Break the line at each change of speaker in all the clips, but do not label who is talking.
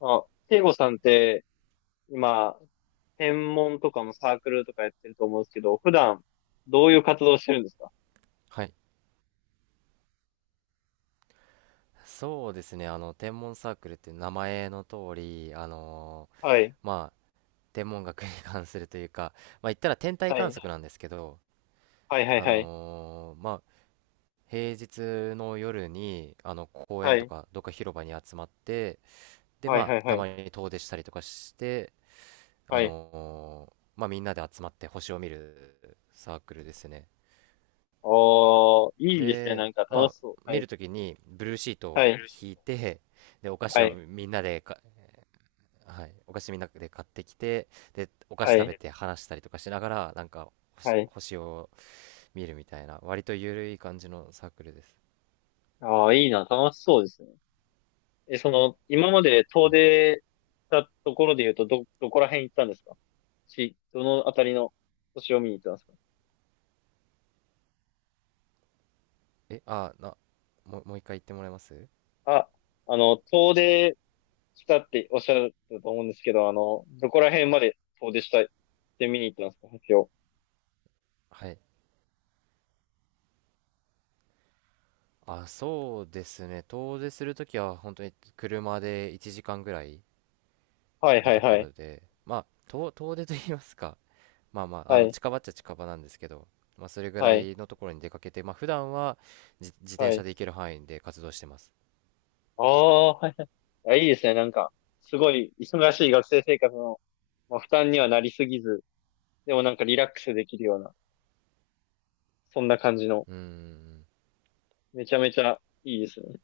あ、慶吾さんって今、専門とかもサークルとかやってると思うんですけど、普段どういう活動してるんですか？
はい、そうですね、あの天文サークルっていう名前の通り、
はい。
まあ天文学に 関するというか、まあ言ったら天体
は
観
い。
測なんですけど、
はいはいはい。
まあ平日の夜にあの公
は
園と
い。
かどっか広場に集まって、で
はい
ま
はい
あ
は
た
い。
まに遠出したりとかして、
は
あ
い。
のまあみんなで集まって星を見るサークルですね。
おー、いいですね。な
で、
んか
ま
楽
あ
しそう。は
見
い。
るときにブルーシート
は
を
い。
引いて、でお菓子
は
を
い。
みんなでかはい、お菓子みんなで買ってきて、でお菓子
は
食べ
い。
て話したりとかしながら、なんか
はい。
星を見るみたいな割とゆるい感じのサークルです。
ああ、いいな。楽しそうですね。え、その、今まで
う
遠
ん、
出したところで言うと、どこら辺行ったんですか？どのあたりの星を見に行ったんですか？
えあなもう一回言ってもらえます？
あ、あの、遠出したっておっしゃったと思うんですけど、あの、どこら辺まで遠出したいって見に行ったんですか、発表。
はい、あ、そうですね、遠出するときは本当に車で1時間ぐらい
はい
の
はい
と
は
ころ
い。
で、まあ遠出と言いますか、まあまああ
は
の
い、
近場っちゃ近場なんですけど、まあそれぐ
は
ら
い、
いのところに出かけて、まあ普段は自
は
転車
い。
で行ける範囲で活動してます。
ああ、はいはい。あ、いいですね。なんか、すごい忙しい学生生活の、まあ、負担にはなりすぎず、でもなんかリラックスできるような、そんな感じの、
うん、
めちゃめちゃいいですね。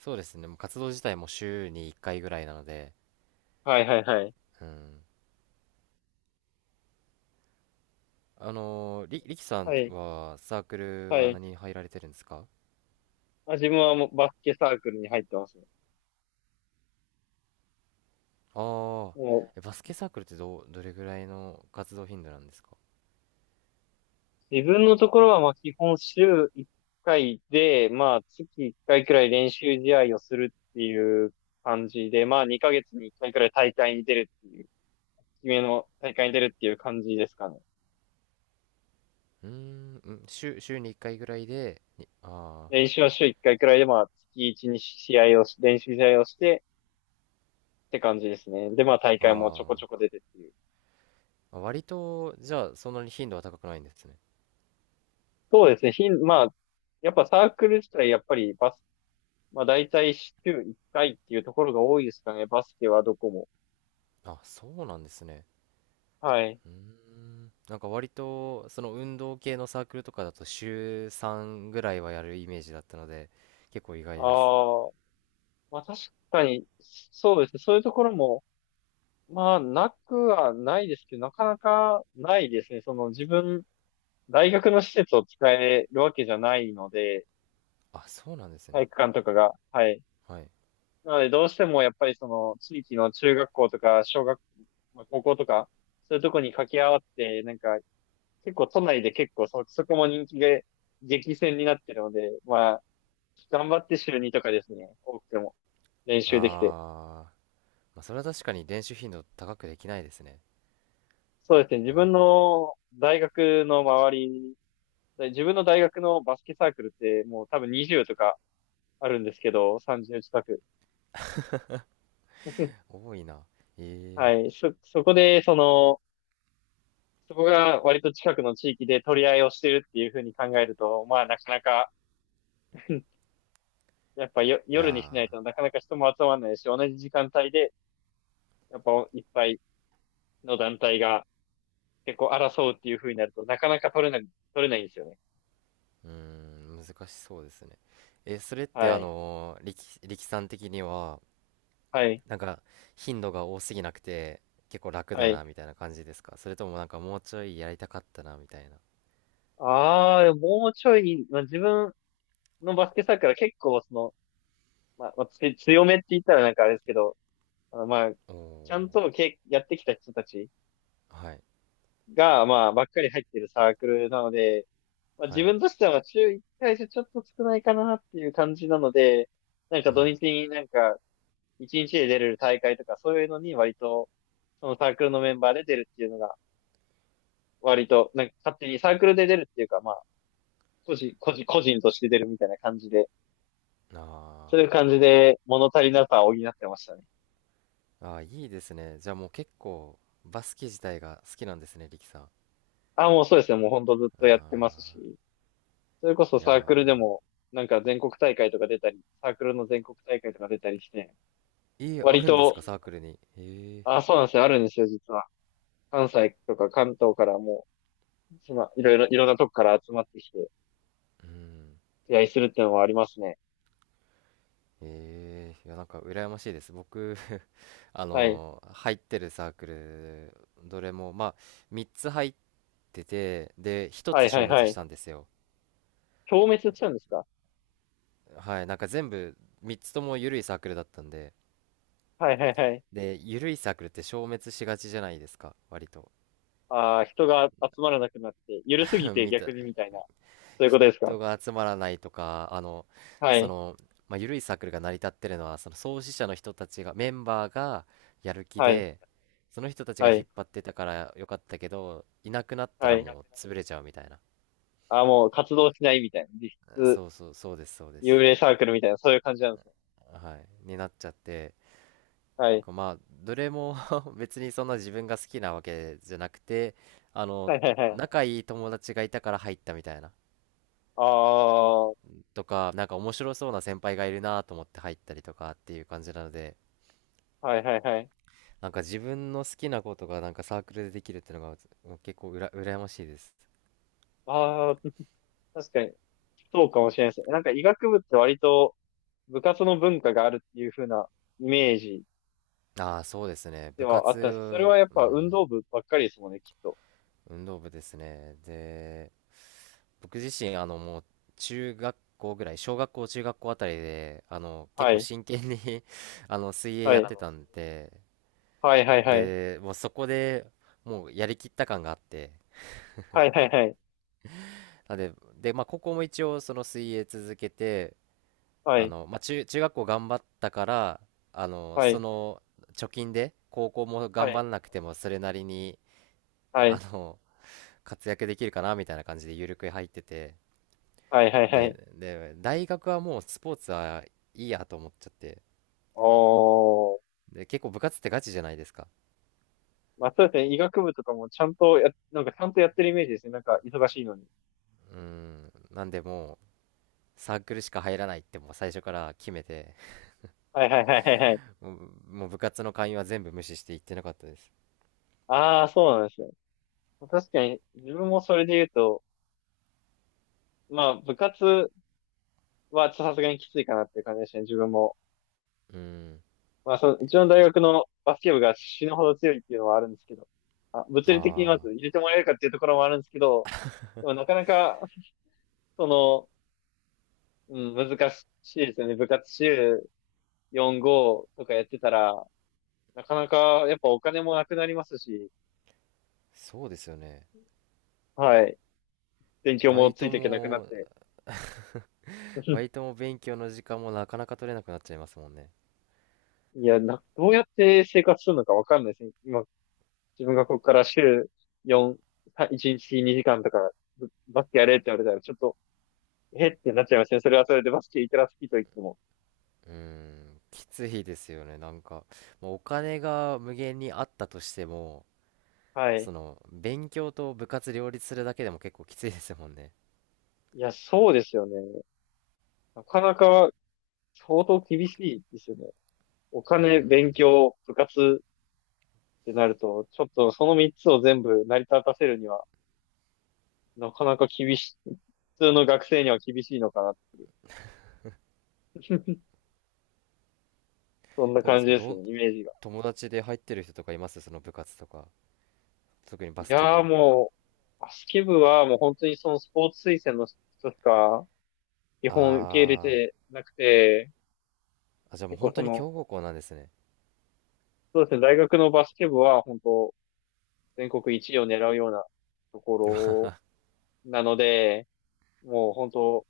そうですね、もう活動自体も週に1回ぐらいなので。
はいはいはい。
うん。りきさん
はい、
はサークル
は
は
い。
何に入られてるんですか？
あ、自分はもうバスケサークルに入ってますね。
ああー、
もう
バスケサークルってどれぐらいの活動頻度なんですか？
自分のところは、まあ、基本週1回で、まあ、月1回くらい練習試合をするっていう感じで、まあ、2ヶ月に1回くらい大会に出るっていう、決めの大会に出るっていう感じですかね。
うーん、うん、週に1回ぐらいで、あ
練習は週1回くらいで、まあ、月1、に試合をし、練習試合をしてって感じですね。で、まあ、大会もちょこち
あ、
ょこ
あ
出てっていう。
あ、割と、じゃあそんなに頻度は高くないんですね。
そうですね。まあ、やっぱサークル自体、やっぱりバス、まあ、大体週1回っていうところが多いですかね。バスケはどこも。
あ、そうなんですね。
はい。
うーん、なんか割と、その運動系のサークルとかだと週3ぐらいはやるイメージだったので、結構意外です。
ああ、まあ確かに、そうですね。そういうところも、まあなくはないですけど、なかなかないですね。その自分、大学の施設を使えるわけじゃないので、
あ、そうなんです
体
ね。
育館とかが。はい。
はい。
なのでどうしてもやっぱりその地域の中学校とか小学、まあ高校とか、そういうとこに掛け合わって、なんか結構都内で結構そこも人気で激戦になってるので、まあ頑張って週にとかですね、多くても練
あー、
習できて。
まあ、それは確かに練習頻度高くできないですね。
そうですね。自
あ
分の大学の周り、で自分の大学のバスケサークルってもう多分20とかあるんですけど、30近く。
ー、多いな。え
はい。そこで、その、そこが割と近くの地域で取り合いをしてるっていうふうに考えると、まあなかなか、やっぱよ、
ー、い
夜にしな
や
いとなかなか人も集まらないし、同じ時間帯で、やっぱいっぱいの団体が結構争うっていうふうになると、なかなか取れない、取れないんですよね。
ー、うーん、難しそうですね。えー、それって
はい。
力さん的には、
はい。
なんか頻度が多すぎなくて、結構楽
は
だ
い。
な、みたいな感じですか？それともなんかもうちょいやりたかったな、みたいな。
ああ、もうちょい、まあ、自分、のバスケサークルは結構、その、まあつ強めって言ったらなんかあれですけど、あのまあ、
お
ちゃん
お、
とけやってきた人たち
はい、
が、まあ、ばっかり入ってるサークルなので、まあ、
は
自
い、
分としては週1回じゃちょっと少ないかなっていう感じなので、なんか
は
土
い。
日になんか1日で出れる大会とかそういうのに割と、そのサークルのメンバーで出るっていうのが、割と、なんか勝手にサークルで出るっていうか、まあ、個人として出るみたいな感じで、そう
あ
いう感じで物足りなさを補ってましたね。
ー、あー、いいですね。じゃあもう結構、バスケ自体が好きなんですね、力さん。
あ、もうそうですね。もうほんとずっ
あ
とやってますし、
あ、
それこそ
い
サ
や
ークルでも、なんか全国大会とか出たり、サークルの全国大会とか出たりして、
ー、あ
割
るんです
と、
か、サークルに。へえ、
あ、そうなんですよ。あるんですよ、実は。関西とか関東からもう、その、いろんなとこから集まってきて、
うん。
出会いするっていうのはありますね。
ええ、いや、なんか、羨ましいです。僕、
はい。
入ってるサークル、どれも、まあ、3つ入ってて、で、1
は
つ
いは
消
いは
滅し
い。
たんですよ。
消滅しちゃうんですか？
はい、なんか全部、3つとも緩いサークルだったんで、
はいはいはい。
で、緩いサークルって消滅しがちじゃないですか、割と。
ああ、人が集まらなくなって、緩すぎ て
見た、
逆にみたいな、そういうことです
人
か？
が集まらないとか、あの、
は
そ
い。
の、まあ、緩いサークルが成り立ってるのは、その創始者の人たちが、メンバーがやる気
はい。
で、その人たち
は
が引
い。
っ張ってたからよかったけど、いなくなった
は
ら
い。
もう潰れちゃうみたいな。
ああ、もう活動しないみたいな。実質
そうそう、そうです、そうで
幽
す。
霊サークルみたいな、そういう感じなんですね。
はい。になっちゃって、
はい。
まあ、どれも 別にそんな自分が好きなわけじゃなくて、あの、
はいはいはい。
仲いい友達がいたから入ったみたいな。
ああ、は
とか、なんか面白そうな先輩がいるなと思って入ったりとかっていう感じなので、
いはいはい。
なんか自分の好きなことがなんかサークルでできるっていうのがもう結構羨ましいです。
ああ、確かに、そうかもしれないですね。なんか医学部って割と部活の文化があるっていう風なイメージ
ああ、そうですね。
で
部
はあっ
活、
たんです。それはやっ
う
ぱ運
ん、
動部ばっかりですもんね、きっと。
運動部ですね。で、僕自身、あの、もう中学校ぐらい、小学校、中学校あたりで、あの、
は
結構
い。
真剣に あの、水泳
は
や
い。
ってたんで、
はいはいはい。
で、もうそこでもうやりきった感があって、
はいはいはい。
なんで、で、まあ、高校も一応その水泳続けて、
は
あ
い。
の、まあ、中学校頑張ったから、あの、
は
そ
い。
の貯金で高校も
は
頑張
い。
んなくてもそれなりに、
は
あ
い。
の、活躍できるかなみたいな感じで緩く入ってて、
はいはいはい。
で、で、大学はもうスポーツはいいやと思っちゃって、
おー。
で、結構部活ってガチじゃないですか。
まあ、そうですね。医学部とかもちゃんとや、なんかちゃんとやってるイメージですね。なんか忙しいのに。
うん、なんでもうサークルしか入らないってもう最初から決めて、
はいはいはいはいはい。
もう部活の会員は全部無視して行ってなかったです。
ああ、そうなんですね。確かに、自分もそれで言うと、まあ、部活はちょっとさすがにきついかなっていう感じでしたね、自分も。
うん、
まあ、その、うちの大学のバスケ部が死ぬほど強いっていうのはあるんですけど、あ、物
あ
理的にま
あ、
ず入れてもらえるかっていうところもあるんですけど、でもなかなか、その、うん、難しいですよね。部活週4、5とかやってたら、なかなか、やっぱお金もなくなりますし、
そうですよね。
はい。勉強
バ
も
イ
つい
ト
ていけなくなっ
も
て。
バイトも勉強の時間もなかなか取れなくなっちゃいますもんね。
いや、どうやって生活するのかわかんないですね。今自分がここから週4、1日2時間とか、バスケやれって言われたら、ちょっと、えってなっちゃいますね。それはそれでバスケいくら好きと言っても。
うーん、きついですよね。なんか、もうお金が無限にあったとしても、
はい。
その、勉強と部活両立するだけでも結構きついですもんね。
いや、そうですよね。なかなか相当厳しいですよね。お
うー
金、勉
ん。
強、部活ってなると、ちょっとその3つを全部成り立たせるには、なかなか厳しい、普通の学生には厳しいのかな。そんな
どうで
感
す
じ
か？
ですね、イメージが。
友達で入ってる人とかいます、その部活とか。特に
い
バスケ
やー
部。
もう、バスケ部はもう本当にそのスポーツ推薦の人しか基本受け入れ
あ
てなくて、
ー、あ、じゃあも
結
う
構
本
そ
当に
の、
強豪校なんですね。
そうですね、大学のバスケ部は本当全国一位を狙うようなところなので、もう本当、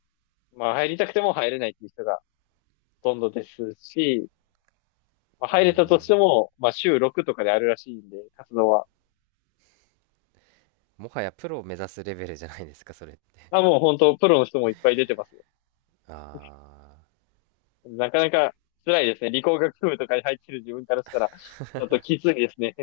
まあ入りたくても入れないっていう人がほとんどですし、まあ、
うー
入れたとして
ん。
も、まあ週6とかであるらしいんで、活動は。
もはやプロを目指すレベルじゃないですか、それって。
まあ、もう本当プロの人もいっぱい出てますよ。
あー。
なかなか辛いですね。理工学部とかに入ってる自分からしたら、ちょっときついですね。